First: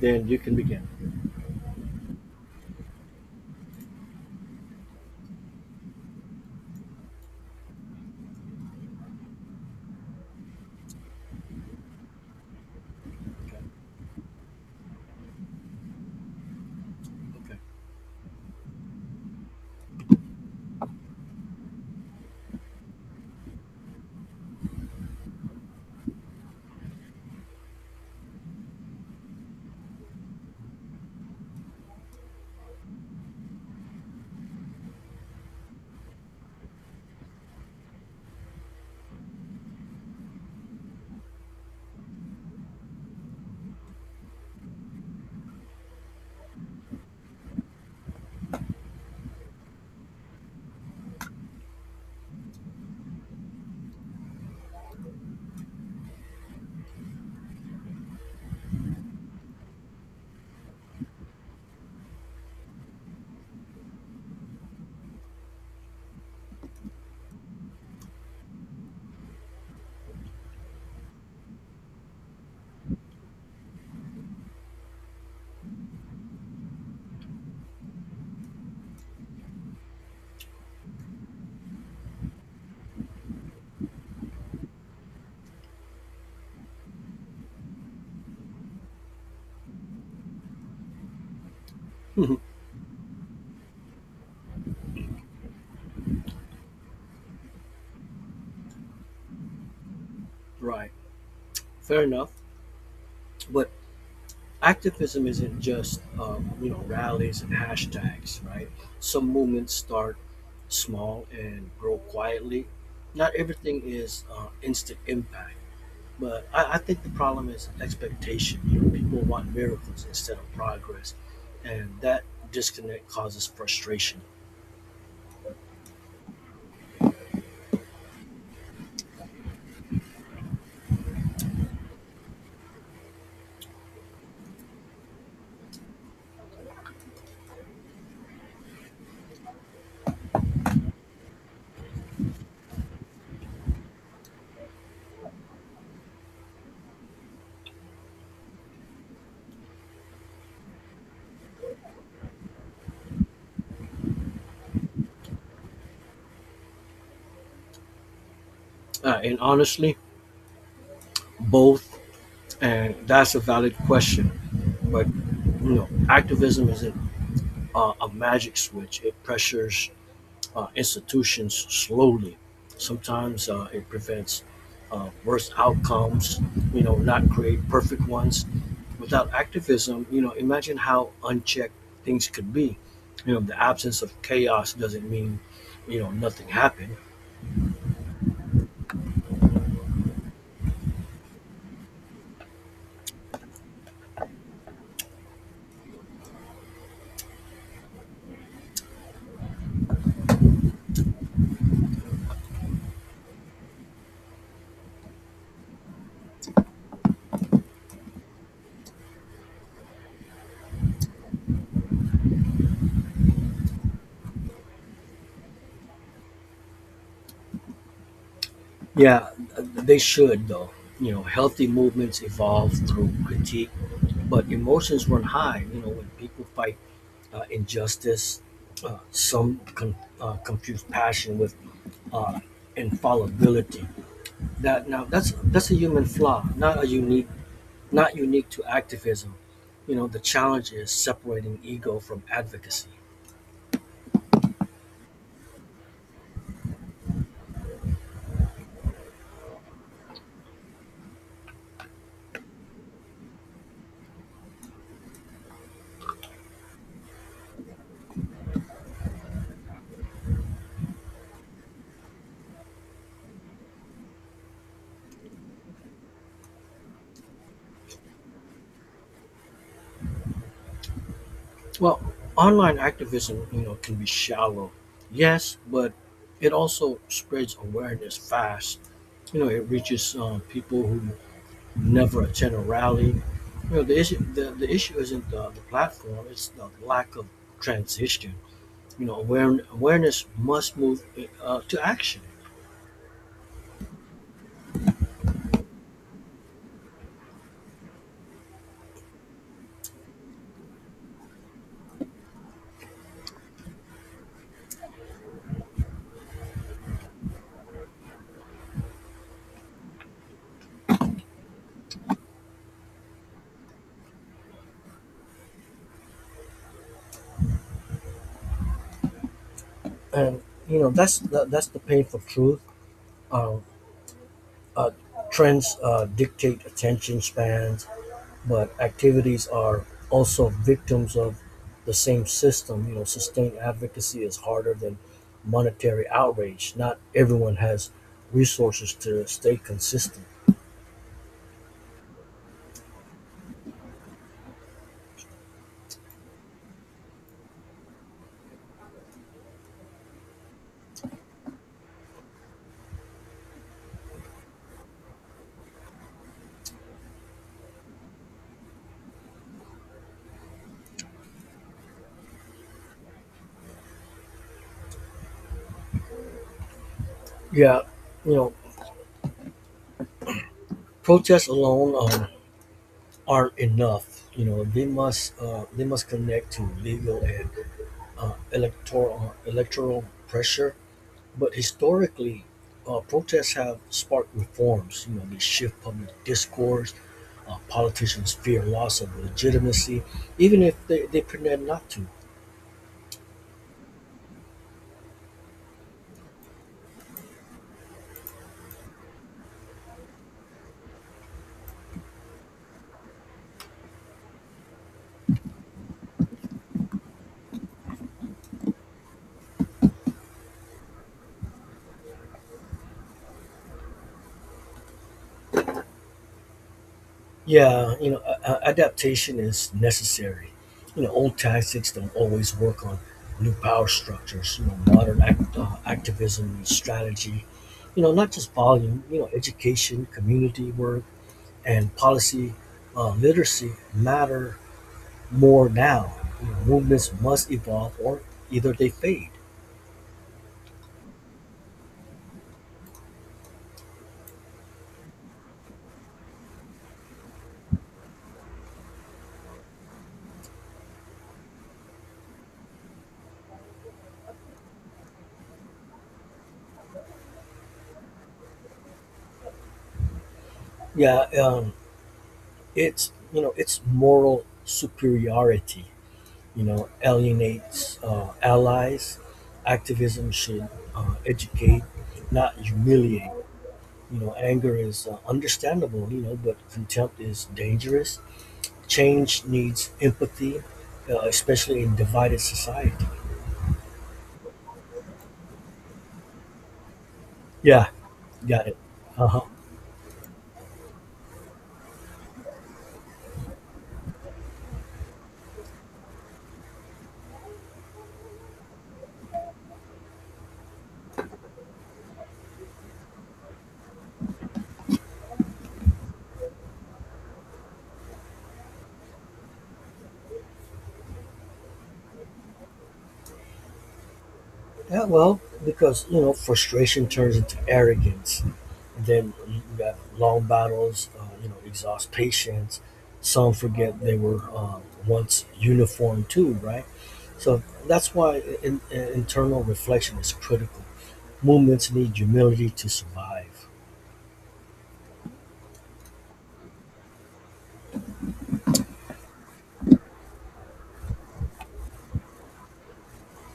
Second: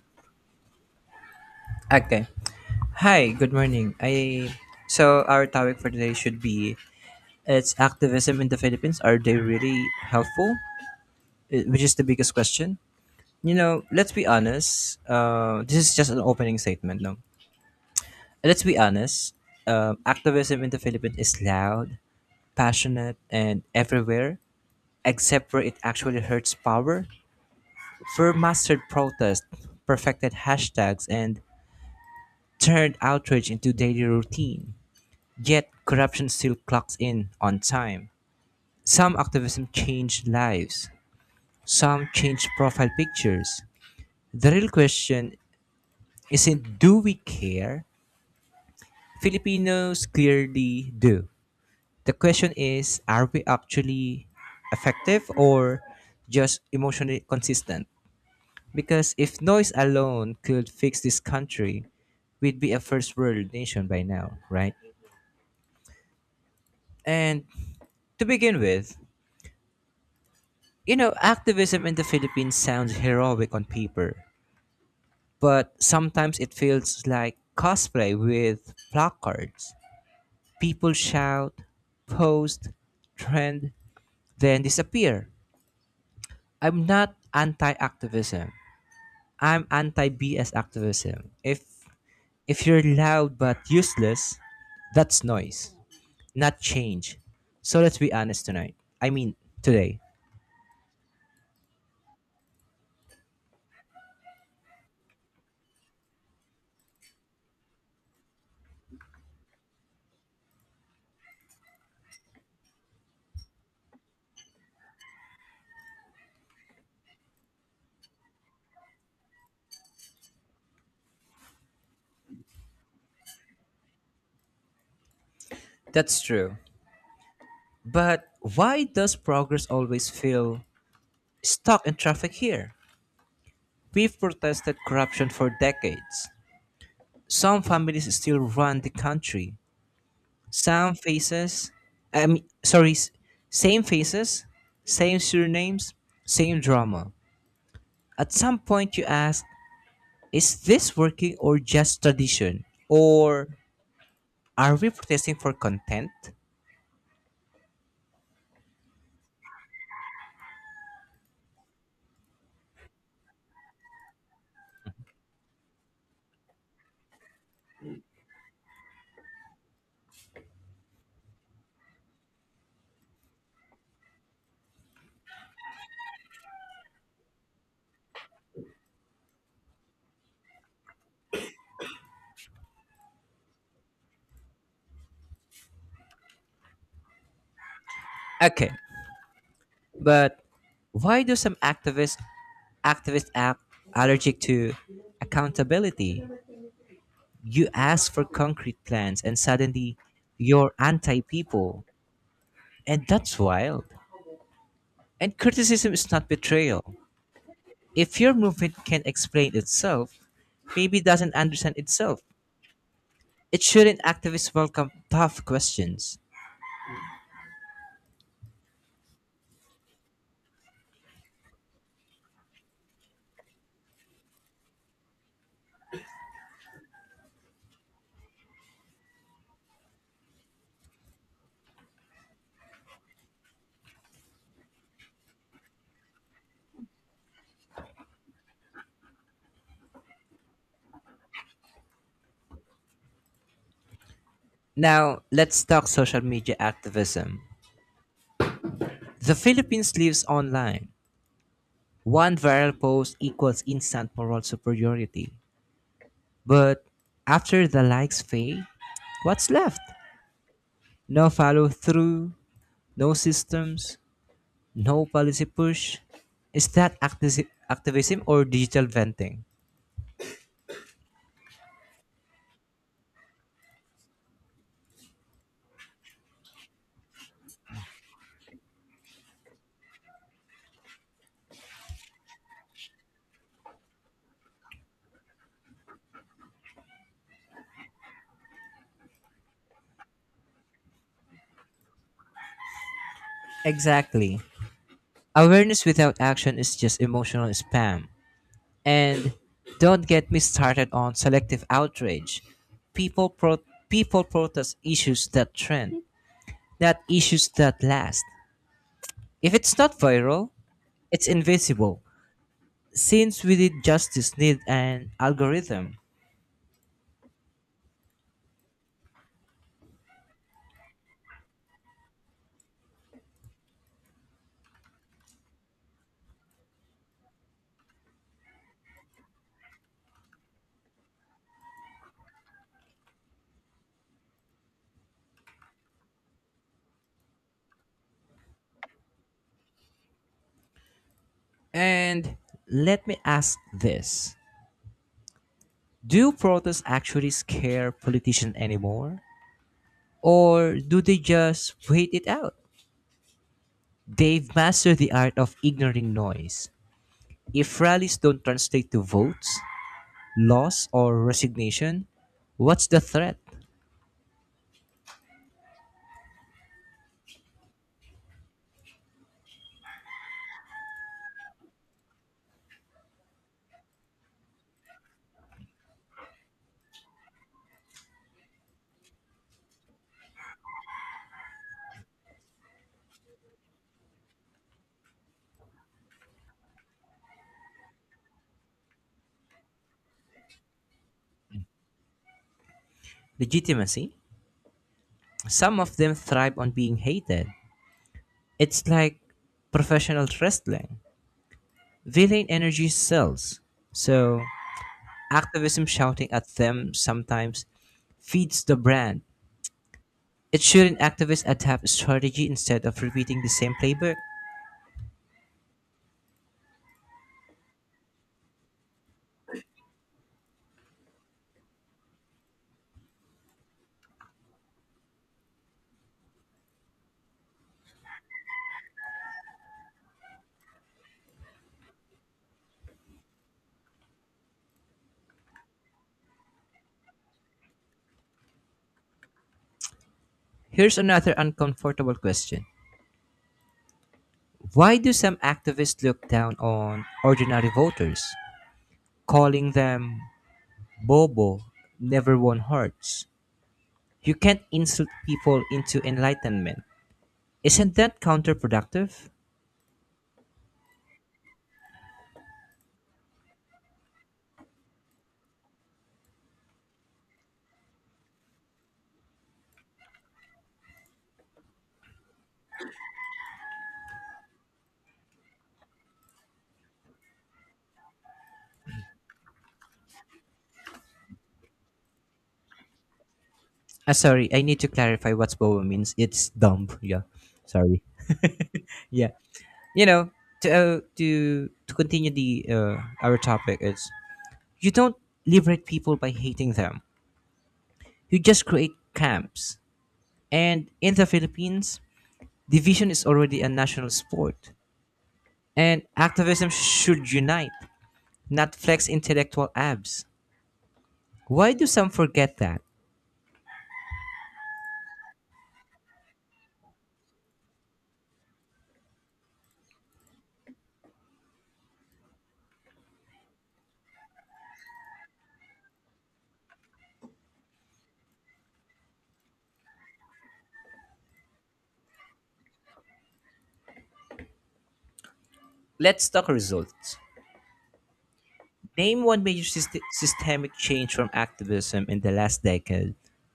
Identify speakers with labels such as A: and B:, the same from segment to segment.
A: Then you can begin.
B: Okay. Hi, good morning. I so our topic for today should be it's activism in the Philippines. Are they really helpful? Which is the biggest question. You
A: Okay.
B: know, let's be honest. This is just an opening statement. No, let's be honest. Activism in the Philippines is loud, passionate, and everywhere, except where it actually hurts power. For mastered protest, perfected hashtags, and turned outrage into daily routine. Yet corruption still clocks in on time. Some activism changed lives, some changed profile pictures. The real question isn't, do we care? Filipinos clearly do. The question is, are we actually effective or just emotionally consistent? Because if noise alone could fix this country, we'd be a first world nation by now, right? And to begin with, you know, activism in the Philippines sounds heroic on paper, but sometimes it feels like cosplay with placards. People shout, post, trend, then disappear. I'm not anti activism. I'm anti BS activism. If
A: Okay.
B: if you're loud but useless, that's noise, not change. So let's be honest tonight. I mean, today.
A: Right. Fair enough. But activism isn't just rallies and hashtags, right? Some movements start small and grow quietly. Not everything is instant impact, but I think the problem is expectation. People want miracles instead of progress, and that disconnect causes frustration.
B: That's true. But why does progress always feel stuck in traffic here? We've protested corruption for decades. Some families still run the country. Some faces, I mean, sorry, s- same faces, same surnames, same drama. At some point, you ask, is this working or just tradition? Or are we protesting for content?
A: And honestly, both. And that's a valid question. But activism isn't a magic switch. It pressures institutions slowly. Sometimes it prevents worse outcomes. Not create perfect ones. Without activism, imagine how unchecked things could be. The absence of chaos doesn't mean nothing happened.
B: Okay, but why do some activists act allergic to accountability? You ask for concrete plans and suddenly you're anti people. And that's wild. And criticism is not betrayal. If your movement can explain itself, maybe it doesn't understand itself. It shouldn't activists welcome tough questions?
A: Yeah, they should though. Healthy movements evolve through critique, but emotions run high. When people fight injustice, some confuse passion with uh, infallibility. That now that's a human flaw, not unique to activism. The challenge is separating ego from advocacy.
B: Now, let's talk social media activism. The Philippines lives online. One viral post equals instant moral superiority. But after the likes fade, what's left? No follow through, no systems, no policy push. Is that activism or digital venting?
A: Well, online activism, can be shallow. Yes, but it also spreads awareness fast. It reaches people who never attend a rally. The issue isn't the platform; it's the lack of transition. Awareness must move to action,
B: Exactly. Awareness without action is just emotional spam. And don't get me started on selective outrage. People pro- people protest issues that trend, not issues that last. If it's not viral, it's invisible. Since we did justice need an algorithm?
A: and that's the painful truth. Um, uh, trends dictate attention spans, but activities are also victims of the same system. Sustained advocacy is harder than monetary outrage. Not everyone has resources to stay consistent.
B: And let me ask this. Do protests actually scare politicians anymore? Or do they just wait it out? They've mastered the art of ignoring noise. If rallies don't translate to votes, loss, or resignation, what's the threat?
A: Yeah, you know, protests alone aren't enough. They must connect to legal and electoral pressure. But historically, protests have sparked reforms. They shift public discourse. Politicians fear loss of legitimacy, even if they pretend not to.
B: Legitimacy? Some of them thrive on being hated. It's like professional wrestling. Villain energy sells. So, activism shouting at them sometimes feeds the brand. It shouldn't activists adapt strategy instead of repeating the same playbook?
A: Yeah, adaptation is necessary. Old tactics don't always work on new power structures. Modern activism and strategy. Not just volume. Education, community work, and policy literacy matter more now. Movements must evolve, or either they fade.
B: Here's another uncomfortable question. Why do some activists look down on ordinary voters, calling them bobo, never won hearts? You can't insult people into enlightenment. Isn't that counterproductive?
A: Yeah, it's moral superiority. Alienates allies. Activism should educate, not humiliate. Anger is understandable. But contempt is dangerous. Change needs empathy, especially in divided society.
B: Ah, sorry, I need to clarify what bobo means. It's dumb. Yeah,
A: Yeah,
B: sorry.
A: got it. Uh
B: Yeah,
A: huh.
B: you know, to continue the our topic, it's you don't liberate people by hating them. You just create camps. And in the Philippines, division is already a national sport. And activism should unite, not flex intellectual abs. Why do some forget that?
A: Yeah, well, because frustration turns into arrogance, and then you got long battles. Exhaust patience. Some forget they were once uniform too, right? So that's why internal reflection is critical. Movements need humility to survive.
B: Let's talk results. Name one major systemic change from activism in the last decade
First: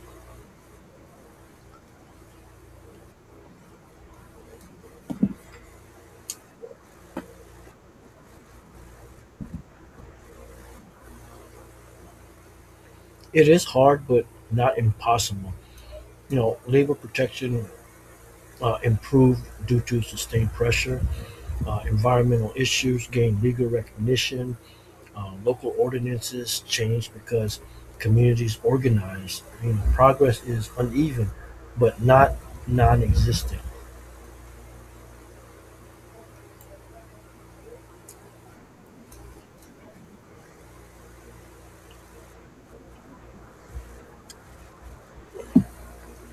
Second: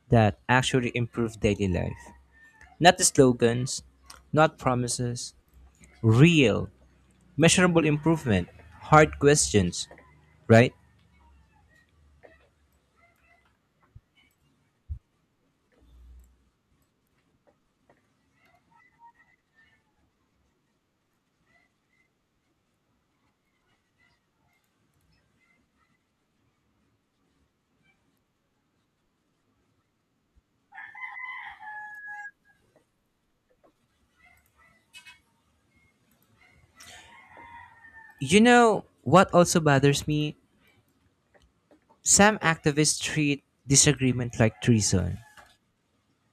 B: that actually improved daily life. Not the slogans, not promises, real, measurable improvement, hard questions, right?
A: It is hard, but not impossible. Labor protection improved due to sustained pressure. Environmental issues gained legal recognition. Local ordinances changed because communities organized. Progress is uneven, but not non-existent.
B: You know what also bothers me? Some activists treat disagreement like treason.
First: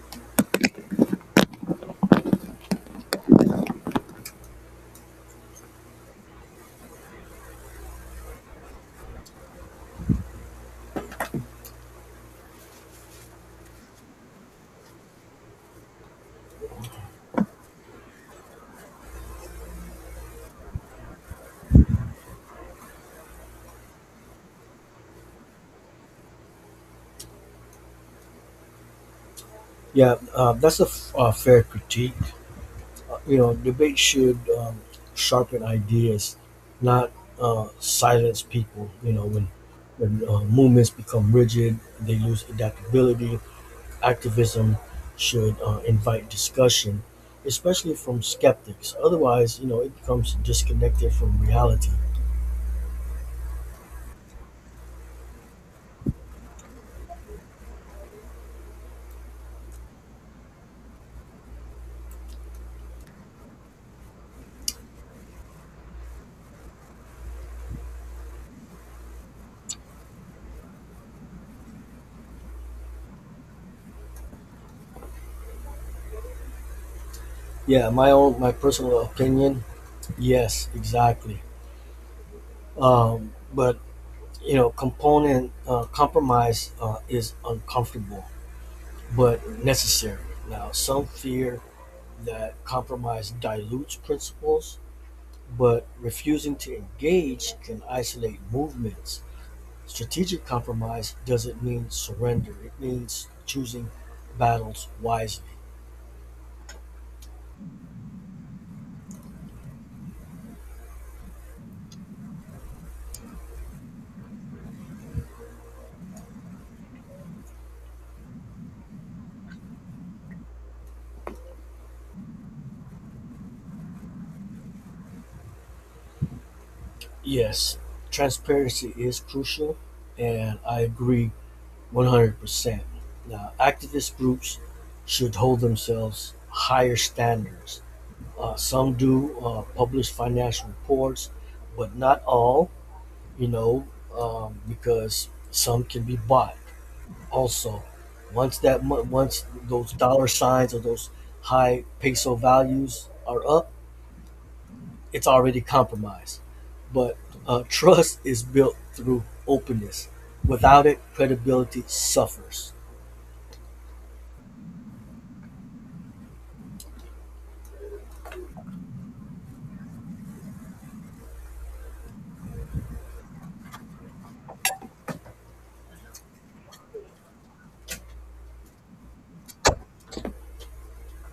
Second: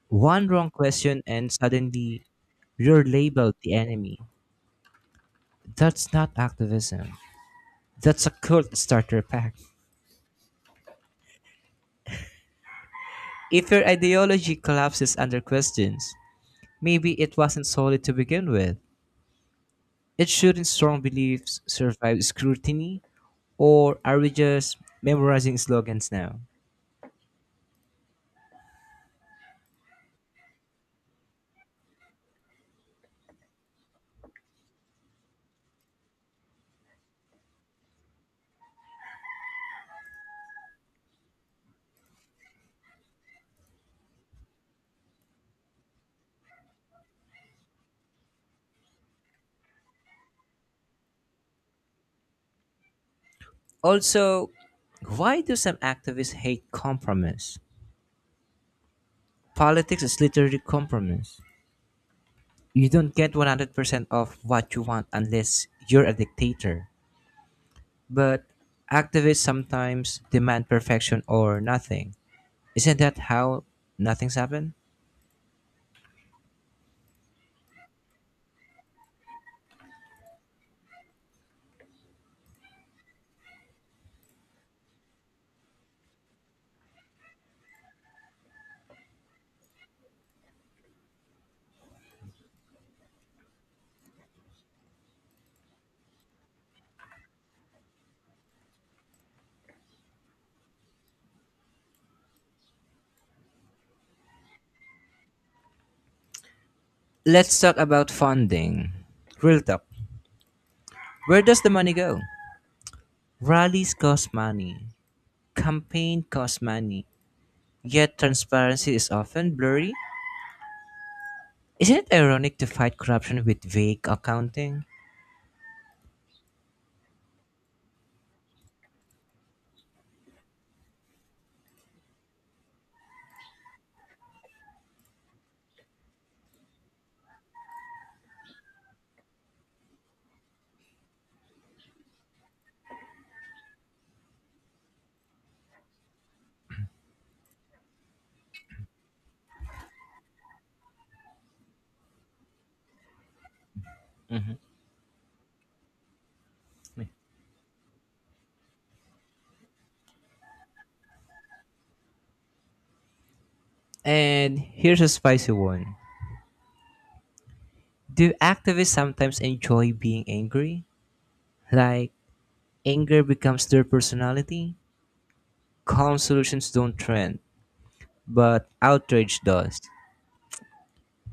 B: One wrong question and suddenly you're labeled the enemy. That's not activism. That's a cult starter pack. If your ideology collapses under questions, maybe it wasn't solid to begin with. It shouldn't strong beliefs survive scrutiny, or are we just memorizing slogans now?
A: Yeah, that's a fair critique. Debate should sharpen ideas, not silence people. When movements become rigid, they lose adaptability. Activism should invite discussion, especially from skeptics. Otherwise, it becomes disconnected from reality.
B: Also, why do some activists hate compromise? Politics is literally compromise. You don't get 100% of what you want unless you're a dictator. But activists sometimes demand perfection or nothing. Isn't that how nothing's happened?
A: Yeah, my personal opinion. Yes, exactly. But you know, component compromise is uncomfortable but necessary. Now, some fear that compromise dilutes principles, but refusing to engage can isolate movements. Strategic compromise doesn't mean surrender, it means choosing battles wisely.
B: Let's talk about funding. Real talk. Where does the money go? Rallies cost money. Campaign costs money. Yet transparency is often blurry. Isn't it ironic to fight corruption with vague accounting?
A: Yes, transparency is crucial, and I agree 100%. Now, activist groups should hold themselves higher standards. Some do publish financial reports, but not all, you know, because some can be bought. Also, once those dollar signs or those high peso values are up, it's already compromised. But trust is built through openness. Without it, credibility suffers.
B: And here's a spicy one. Do activists sometimes enjoy being angry? Like, anger becomes their personality? Calm solutions don't trend, but outrage does.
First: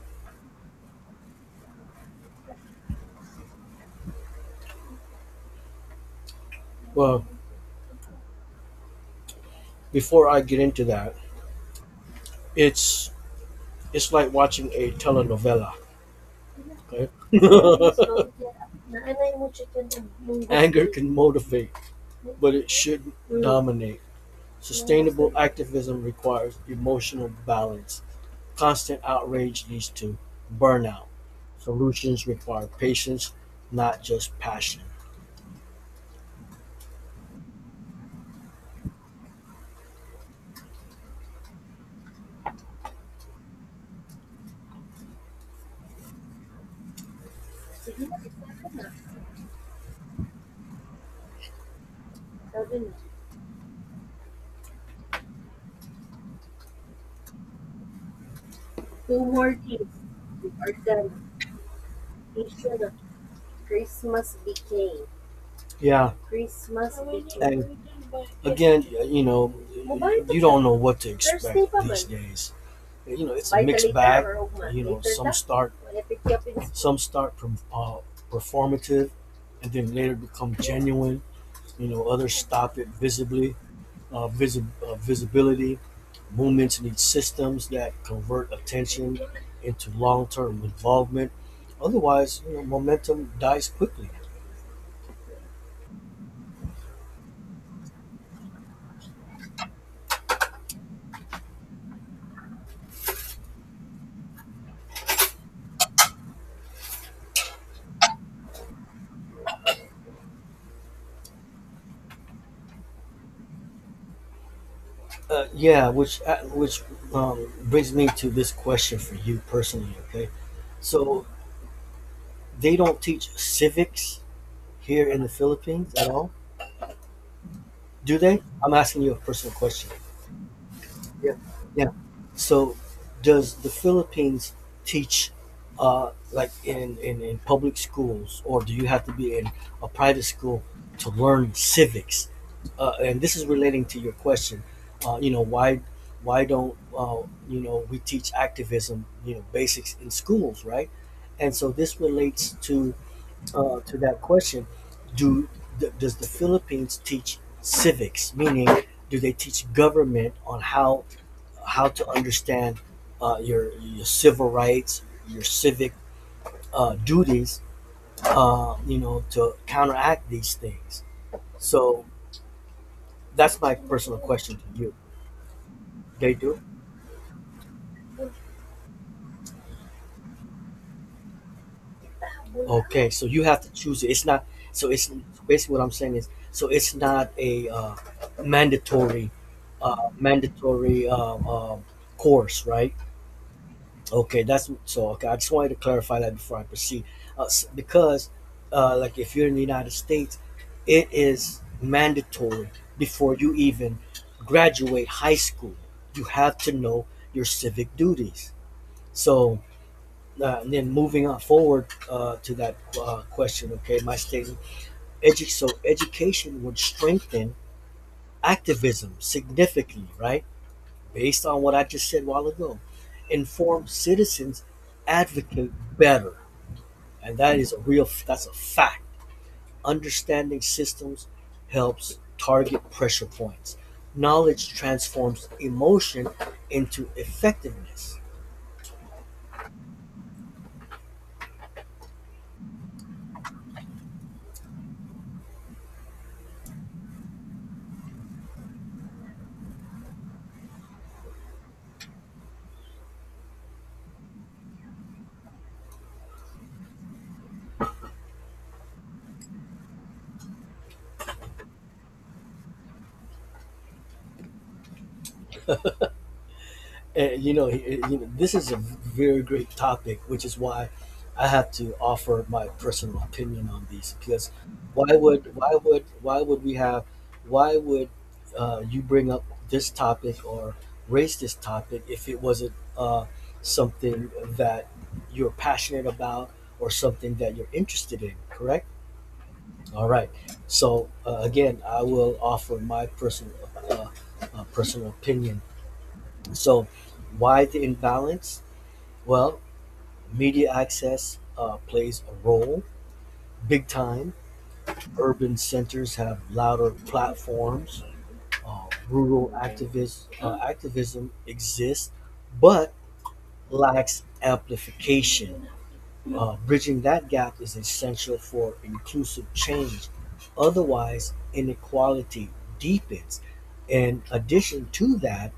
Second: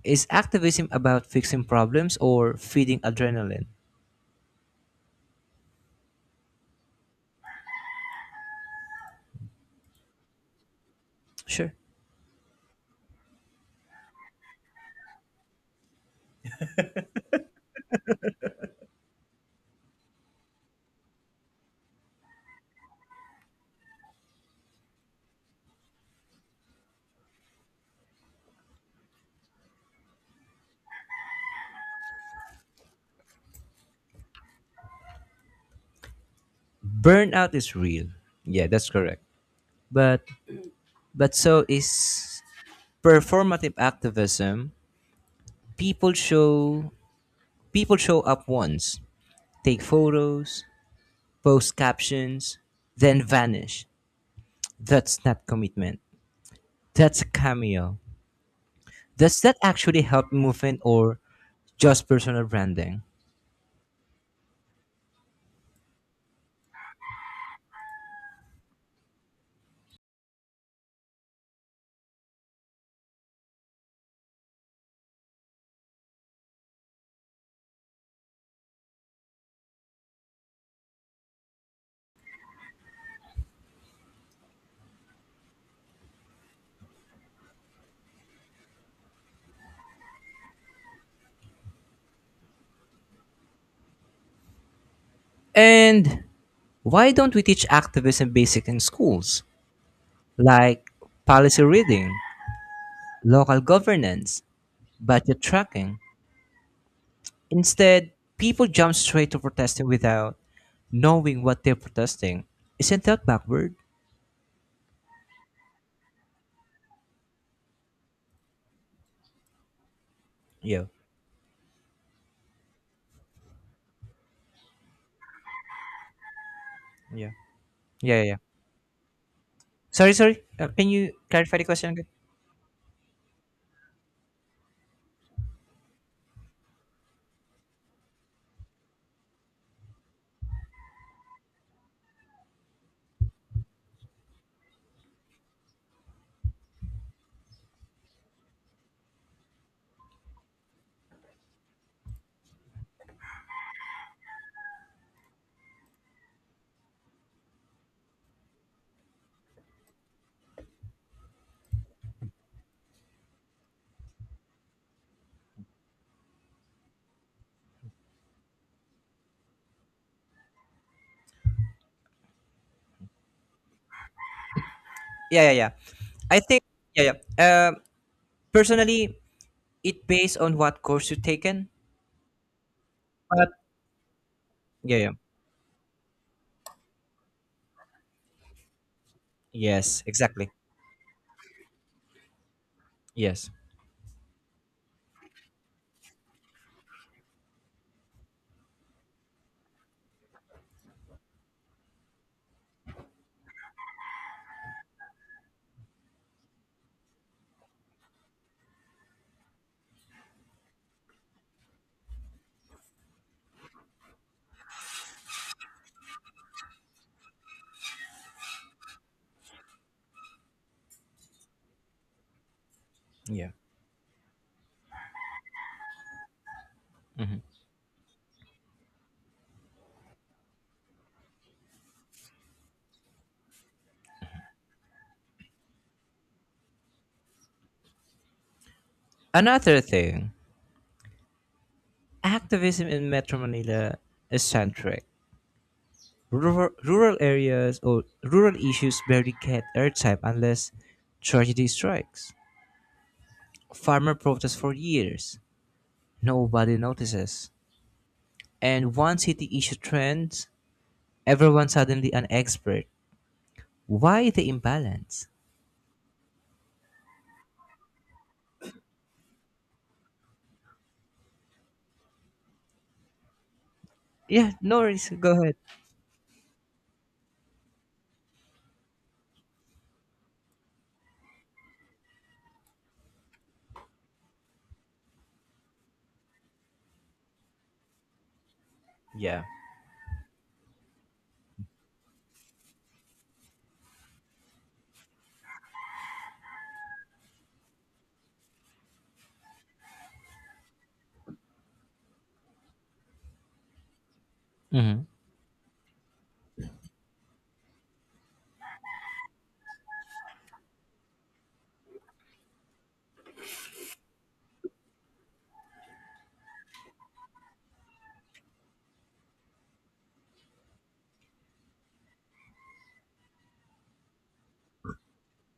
B: Is activism about fixing problems or feeding adrenaline?
A: Well, before I get into that,
B: Sure.
A: it's it's like watching a telenovela. Okay, anger can motivate, but it shouldn't dominate. Sustainable activism requires emotional balance. Constant outrage leads to burnout. Solutions require patience, not just passion.
B: Burnout is real. Yeah, that's correct. But but so is performative activism. People show people
A: Seven.
B: show up once, take photos, post captions, then vanish. That's not commitment. That's a cameo.
A: Two
B: Does
A: more
B: that
A: things.
B: actually help
A: We are
B: movement
A: done.
B: or just personal
A: Issue the
B: branding?
A: Christmas became. Yeah, Christmas. And again, you don't know what to expect these days. It's a mixed bag. You know, some start, some start from performative, and then later become genuine. Others stop it visibility. Movements need systems that convert attention into long-term involvement. Otherwise, momentum dies quickly.
B: And why don't we teach activism basic in schools? Like policy reading, local governance, budget tracking. Instead, people jump straight to protesting without knowing what they're protesting. Isn't that backward?
A: Yeah, which brings me to this question for you personally. Okay,
B: Yeah.
A: so they don't teach civics here in the Philippines at all?
B: Yeah.
A: Do
B: Yeah, yeah, yeah.
A: they? I'm asking you a personal question.
B: Sorry, sorry. Can you
A: Yeah.
B: clarify the
A: Yeah.
B: question again?
A: So, does the Philippines teach, like in public schools, or do you have to be in a private school to learn civics? And this is relating to your question. Uh, you know, why why don't we teach activism? Basics in schools, right? And so this relates to that question. do does the Philippines teach civics? Meaning, do they teach government on how to understand your civil rights, your civic duties? To counteract these things. So that's my personal question to you.
B: Yeah, yeah, yeah.
A: They
B: I
A: do.
B: think yeah, yeah. Personally, it based on what course you taken,
A: Okay, so you
B: but
A: have to choose it. It's not. So
B: yeah,
A: it's
B: yeah,
A: basically what I'm saying is. So it's not a mandatory,
B: yes,
A: uh,
B: exactly,
A: mandatory uh, uh, course, right?
B: yes,
A: Okay, that's so. Okay, I just wanted to clarify that before I proceed, because, like, if you're in the United States, it is mandatory before you even graduate high school. You have to know your civic duties. So, and then moving on forward to that question. Okay, my statement. So education would strengthen activism significantly, right? Based on what I just said a while ago.
B: yeah.
A: Informed citizens advocate better, and that's a fact. Understanding systems helps target pressure points. Knowledge transforms emotion into effectiveness.
B: Another thing, activism in Metro Manila is centric. Rural areas or rural issues barely get airtime unless tragedy strikes. Farmer protests for years, nobody notices, and once city issue trends, everyone suddenly an expert. Why the imbalance?
A: And, this is a very great topic, which is why I have to offer my personal opinion on these. Because
B: Yeah, no worries.
A: why
B: Go
A: would
B: ahead.
A: why would why would we have why would you bring up this topic or raise this topic if it wasn't uh, something that you're passionate about or something that you're interested in? Correct.
B: Yeah.
A: All right. So again, I will offer my uh, personal opinion. So, why the imbalance? Well, media access plays a role big time.
B: Mm-hmm.
A: Urban centers have louder platforms. Rural activism exists, but lacks amplification. Bridging that gap is essential for inclusive change. Otherwise, inequality deepens. In addition to that,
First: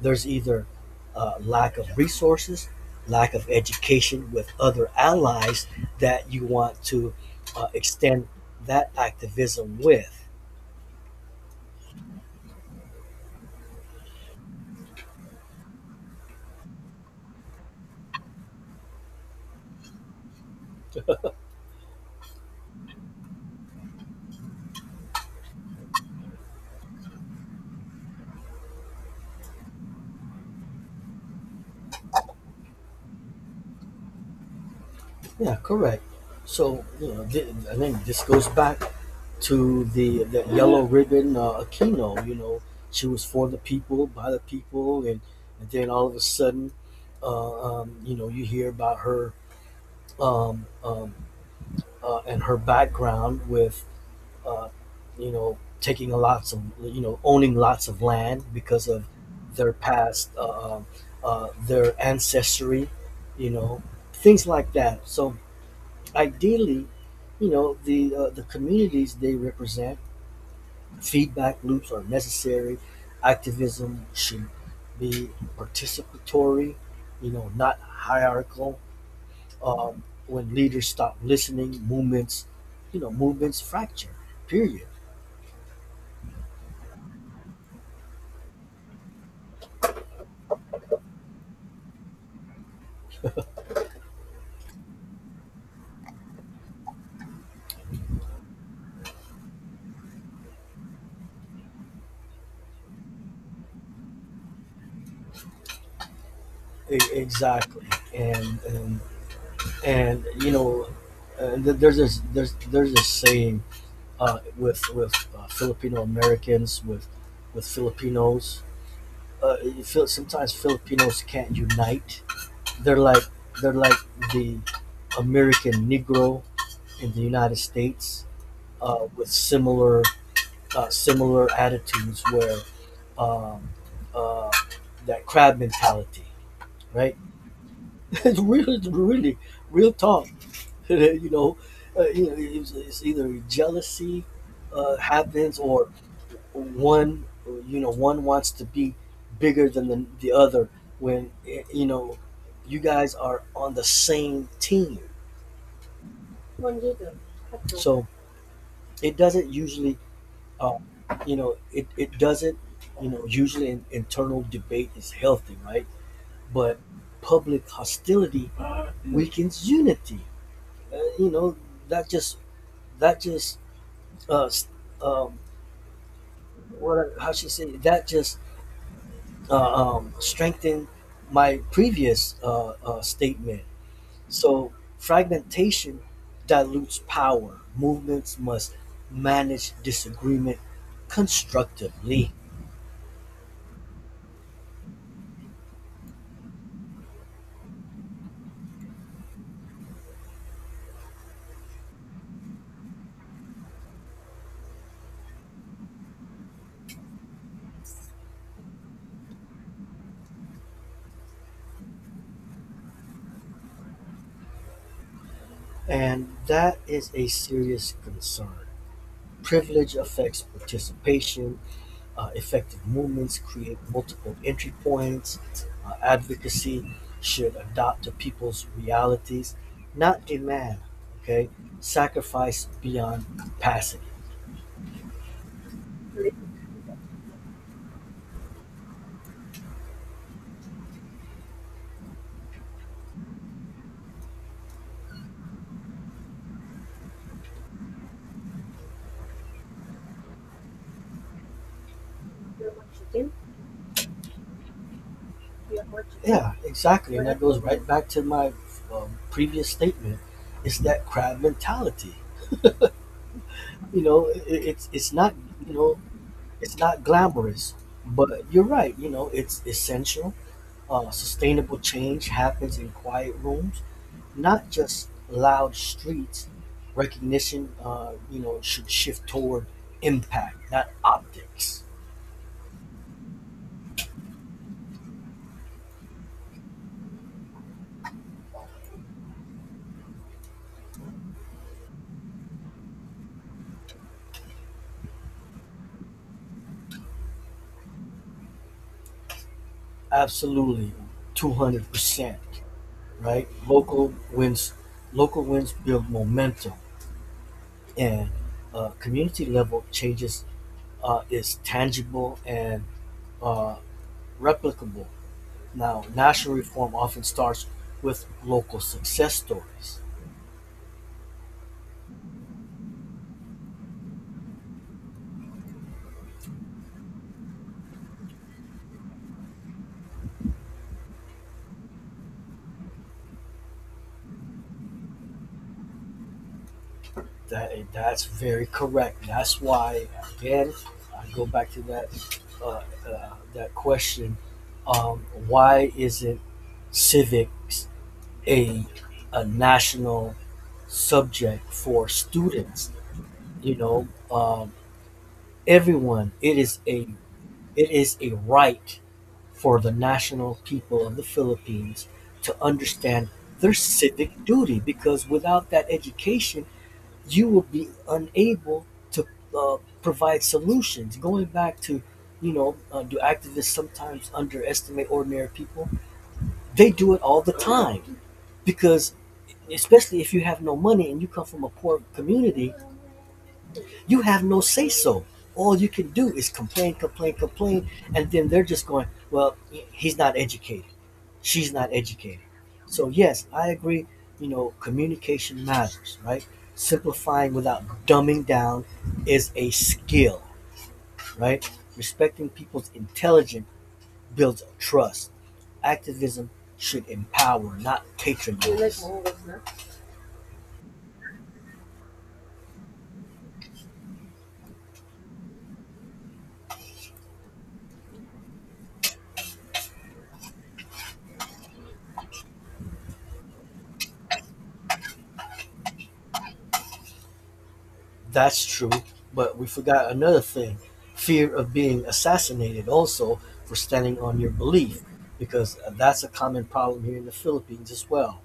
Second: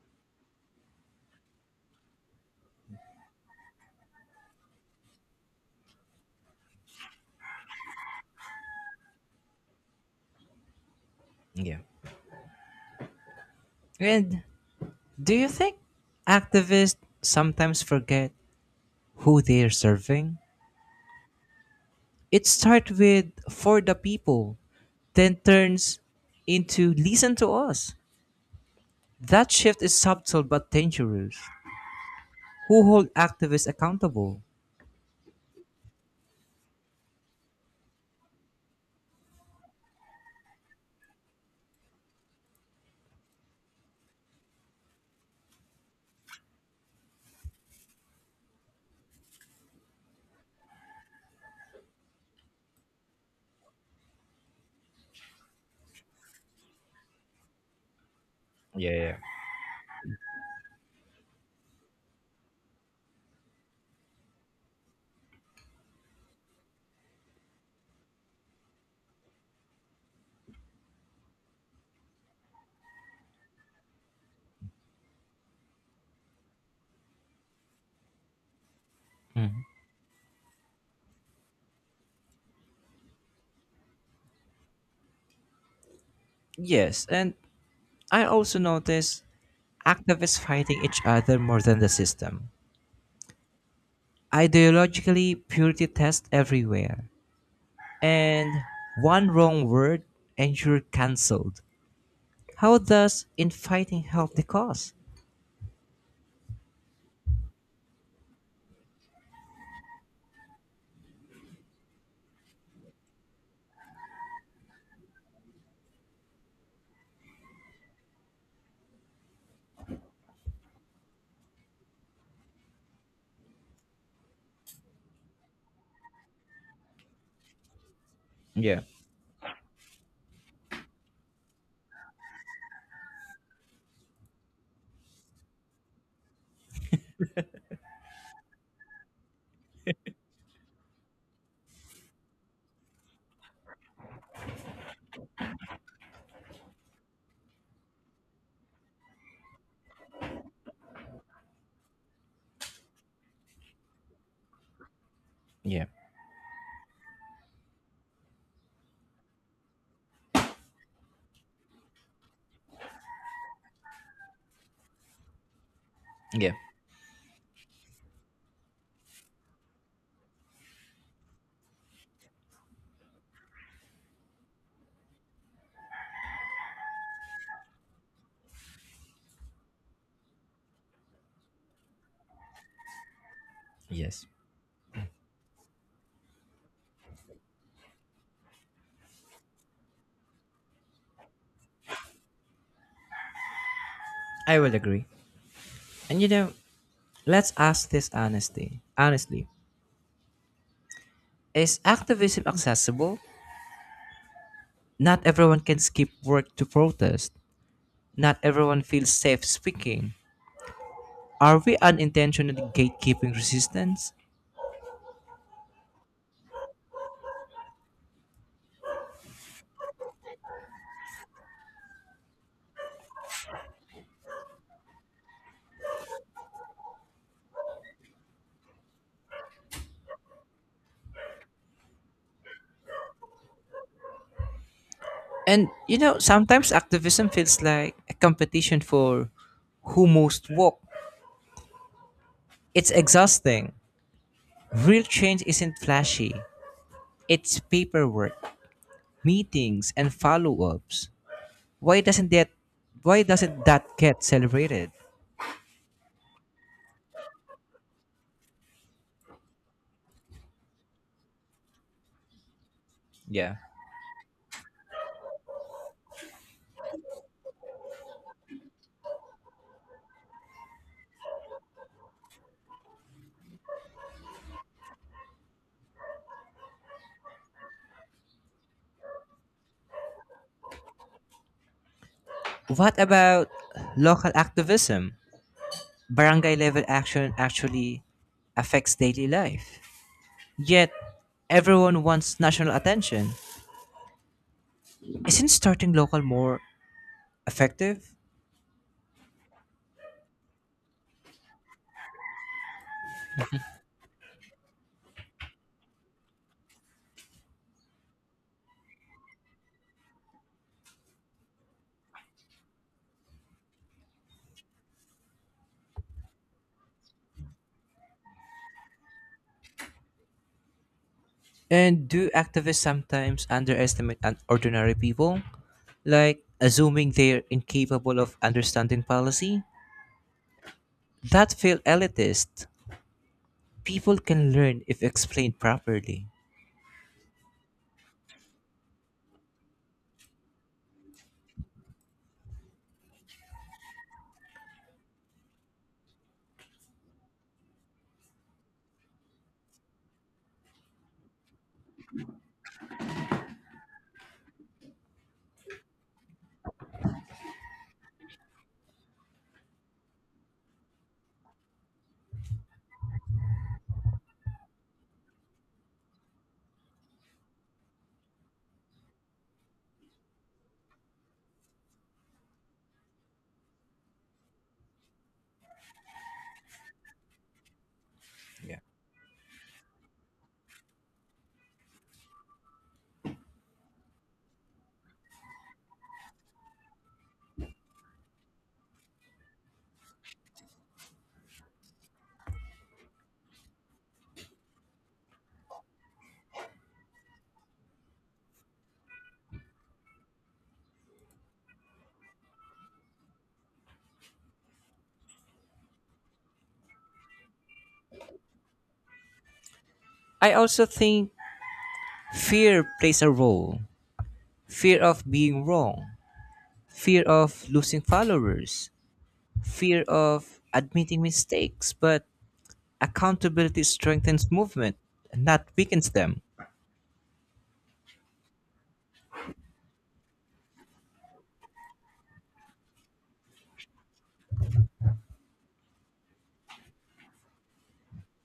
A: there's either lack of resources, lack of education with other allies that you want to extend that activism with.
B: Yeah. And do you think activists sometimes forget who they're serving? It starts with for the people, then turns into listen to us. That shift is subtle but dangerous. Who hold activists accountable?
A: Yeah, correct. So I think this goes back to the yellow ribbon Aquino. She was for the people, by the people, and then all of a sudden, you hear about her um, um, and her background with uh, you know, taking lots of, you know, owning lots of land because
B: Yeah,
A: of
B: yeah.
A: their past, uh, their ancestry, you know, things like that. So ideally, the communities they represent, feedback loops are necessary. Activism should be participatory, not hierarchical. When leaders stop listening, movements fracture. Period.
B: Yes, and I also notice activists fighting each other more than the system. Ideologically, purity tests everywhere, and one wrong word and you're cancelled. How does infighting help the cause?
A: Exactly, and and and there's this saying with Filipino Americans with Filipinos. You feel sometimes Filipinos can't unite. They're like they're like the American Negro in the United States,
B: Yeah,
A: with similar attitudes where um, uh, that crab mentality, right? It's really really real talk you know, it's either jealousy happens or one, one wants to be bigger than the other when, you guys are on the same team.
B: yeah,
A: So it doesn't usually, um, it, it doesn't, you know, usually an internal debate is healthy, right?
B: yeah,
A: But public hostility weakens unity. Uh, you know, that just that just uh, um, what how she say that just strengthened my previous statement.
B: yes.
A: So fragmentation dilutes power. Movements must manage disagreement constructively,
B: I will agree. And you know, let's ask this honestly. Honestly, is activism accessible? Not everyone can skip work to protest. Not everyone feels safe speaking. Are we unintentionally gatekeeping resistance?
A: and that is a serious concern. Privilege affects participation. Effective movements create multiple entry points. Advocacy should adopt to people's realities, not demand. Okay, sacrifice beyond capacity.
B: And you know, sometimes activism feels like a competition for who most woke. It's exhausting. Real change isn't flashy. It's paperwork, meetings and follow-ups. Why doesn't that why doesn't that get celebrated?
A: Yeah, exactly, and that goes right back to my previous statement. It's that crab mentality.
B: Yeah.
A: You know, it, it's it's not you know it's not glamorous, but you're right. It's essential. Sustainable change happens in quiet rooms, not just loud streets. Recognition, should shift toward impact, not optics.
B: What about local activism? Barangay level action actually affects daily life. Yet everyone wants national attention. Isn't starting local more effective?
A: Absolutely, 200%. Right, local wins. Local wins build momentum, and community level changes is tangible and uh, replicable. Now, national reform often starts with local success stories.
B: And do activists sometimes underestimate ordinary people? Like assuming they're incapable of understanding policy? That feel elitist. People can learn if explained properly.
A: That's very correct. That's why again, I go back to that question. Why isn't civics a a national subject for students? You know, um, Everyone. It is a right for the national people of the Philippines to understand their civic duty because without that education, you will be unable to provide solutions. Going back to, do activists sometimes underestimate ordinary people? They do it all the time because, especially if you have no money and you come from a poor community, you have no say so. All you can do is complain, complain, complain, and then they're just going, well, he's not educated. She's not educated. So, yes, I agree, communication matters, right? Simplifying without dumbing down is a skill, right? Respecting people's intelligence builds trust. Activism should empower, not patronize. No?
B: I also think fear plays a role, fear of being wrong, fear of losing followers, fear of admitting mistakes. But accountability strengthens movement, not weakens them.
A: That's true, but we forgot another thing: fear of being assassinated also for standing on your belief, because that's a common problem here in the Philippines as well.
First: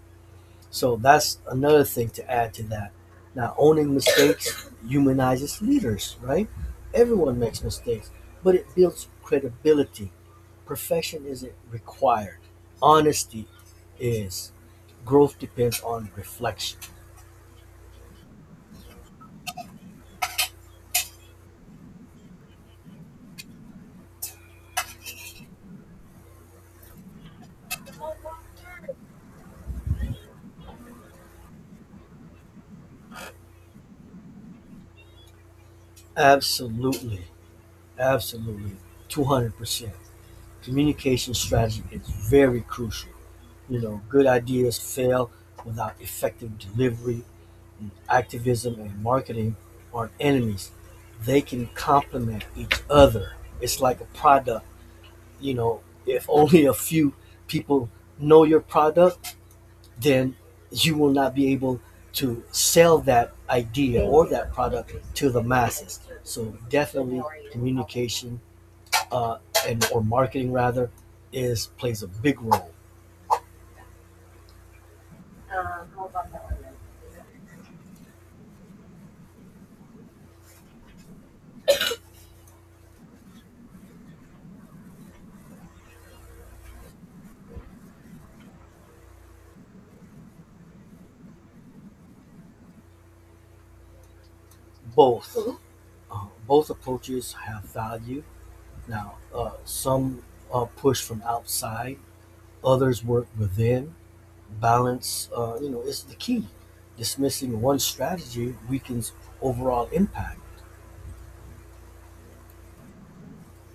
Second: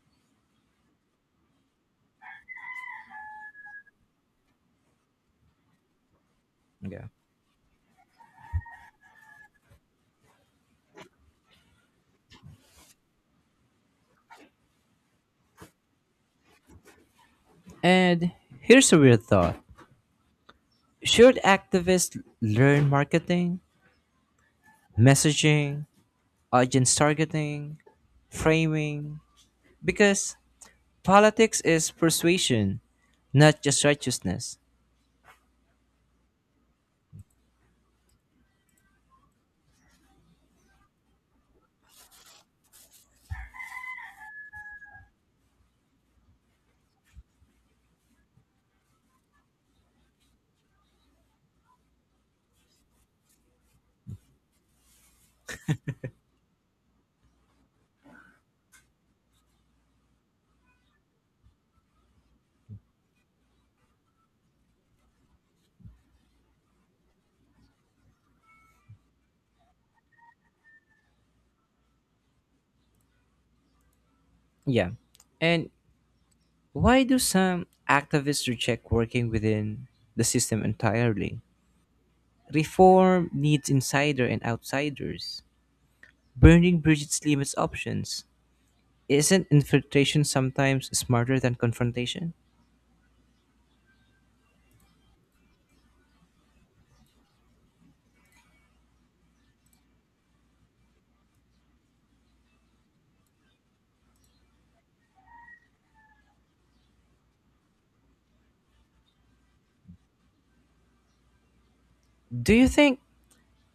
A: So that's another thing to add to that. Now, owning mistakes humanizes leaders, right?
B: Yeah.
A: Everyone makes mistakes, but it builds credibility. Perfection isn't required. Honesty is. Growth depends on reflection.
B: And here's a weird thought. Should activists learn marketing, messaging, audience targeting, framing? Because politics is persuasion, not just righteousness.
A: Absolutely. Absolutely, 200%. Communication strategy is very crucial. You know, good ideas fail without effective delivery, and activism and marketing aren't enemies. They can complement each other. It's like a product. You know, if only a few people know your product, then you will not be able to sell that idea or that product to the masses. So, definitely, communication uh, and or marketing rather is plays a big role.
B: Yeah. And
A: Um, how about that one? Then?
B: why do some activists reject working within the system entirely? Reform needs insider and outsiders. Burning bridges limits options. Isn't infiltration sometimes smarter than confrontation?
A: Both Mhm. Both approaches have value. Now, some push from outside, others work within. Balance, is the key. Dismissing one strategy weakens overall impact.
B: Do you think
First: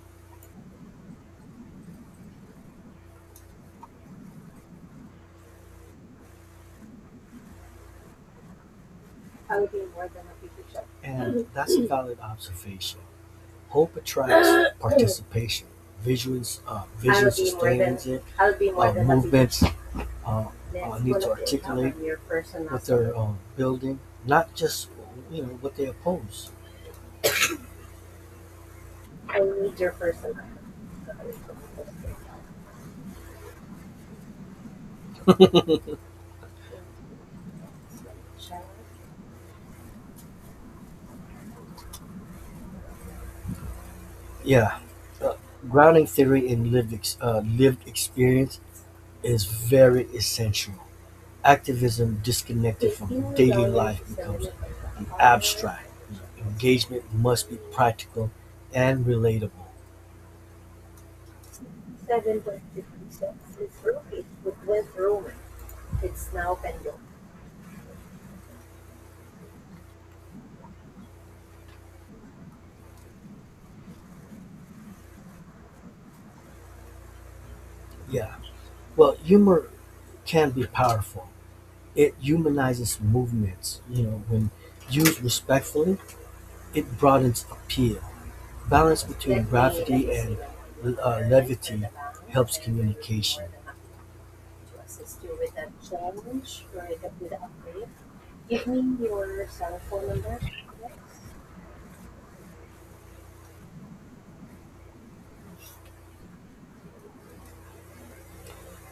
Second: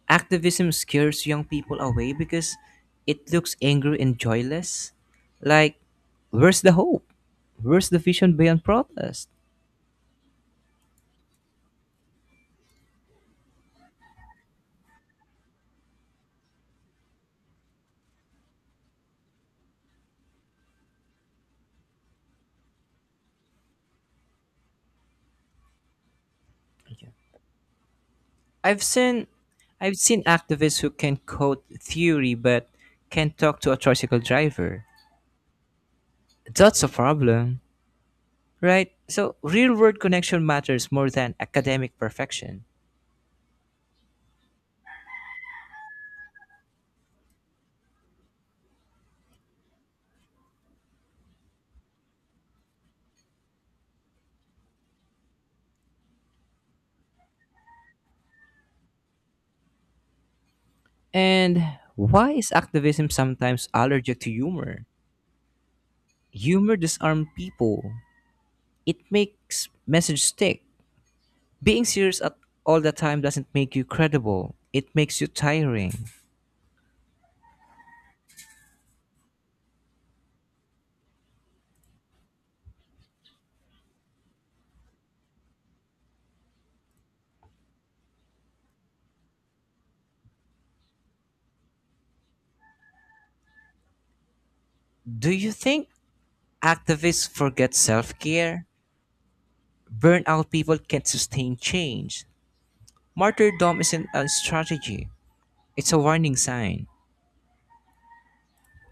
B: activism scares young people away because it looks angry and joyless? Like, where's the hope? Where's the vision beyond protest?
A: I would be more than a big shot. And that's a valid observation. Hope attracts participation, visuals, I visual sustains it, movements, need to articulate what they're building, not just what they oppose.
B: I've seen
A: I need your
B: I've seen
A: personal.
B: activists who can code theory but can't talk to a tricycle driver. That's a problem, right? So real world connection matters more than academic perfection.
A: Yeah, uh, grounding theory in lived experience is very essential. Activism disconnected from daily life becomes abstract; engagement must be practical and relatable.
B: And why
A: Seven
B: is
A: twenty
B: activism
A: cents
B: sometimes
A: is
B: allergic
A: rupees,
B: to
A: but
B: humor?
A: with Roman, it's now
B: Humor
A: peso.
B: disarms people. It makes message stick. Being serious at all the time doesn't make you credible. It makes you tiring.
A: Yeah. Well, humor can be powerful. It humanizes movements. You know, when used respectfully, it broadens appeal. Balance between gravity and levity helps communication. To assist
B: Do
A: you
B: you
A: with that
B: think
A: challenge or
B: activists
A: with the
B: forget
A: upgrade. Give
B: self-care?
A: me your cell phone number.
B: Burnout people can't sustain change. Martyrdom isn't a strategy, it's a warning sign.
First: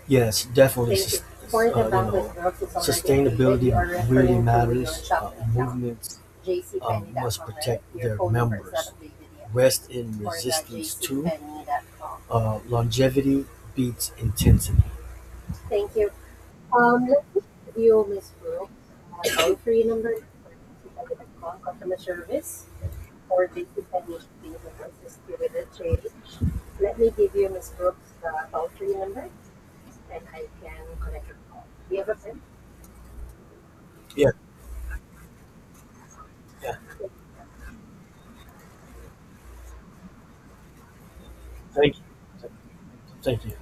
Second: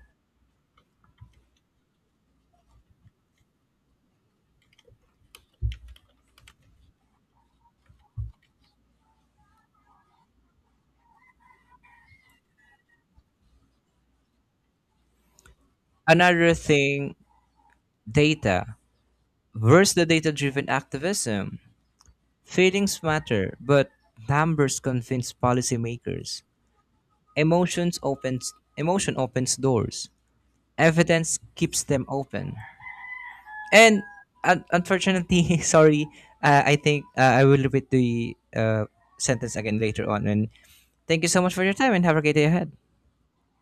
A: Yes, definitely. Thank you. For the bandwidth growth is already updated. Sustainability You are referring really referring to your matters. Shopee account. Movements must JCPenney.com, right? Protect Your their phone number is members. Not updated yet. Rest in For the resistance to JCPenney.com. Longevity beats intensity. Thank you.
B: Another thing,
A: Let me view Ms. Brooks,
B: data.
A: toll free
B: Where's the
A: number
B: data driven
A: for
B: activism?
A: customer service.
B: Feelings
A: For
B: matter,
A: this
B: but
A: information being
B: numbers convince
A: associated with the change.
B: policymakers.
A: Let me give you Ms. Brooks the toll free
B: Emotion
A: number
B: opens doors.
A: and I can connect her
B: Evidence
A: call.
B: keeps
A: Do you
B: them
A: have a pen?
B: open. And
A: Yeah,
B: unfortunately, sorry,
A: yeah.
B: I think I will repeat the sentence again later on. And thank you so much for your time
A: Thank
B: and have a great day
A: you.
B: ahead.
A: Thank you.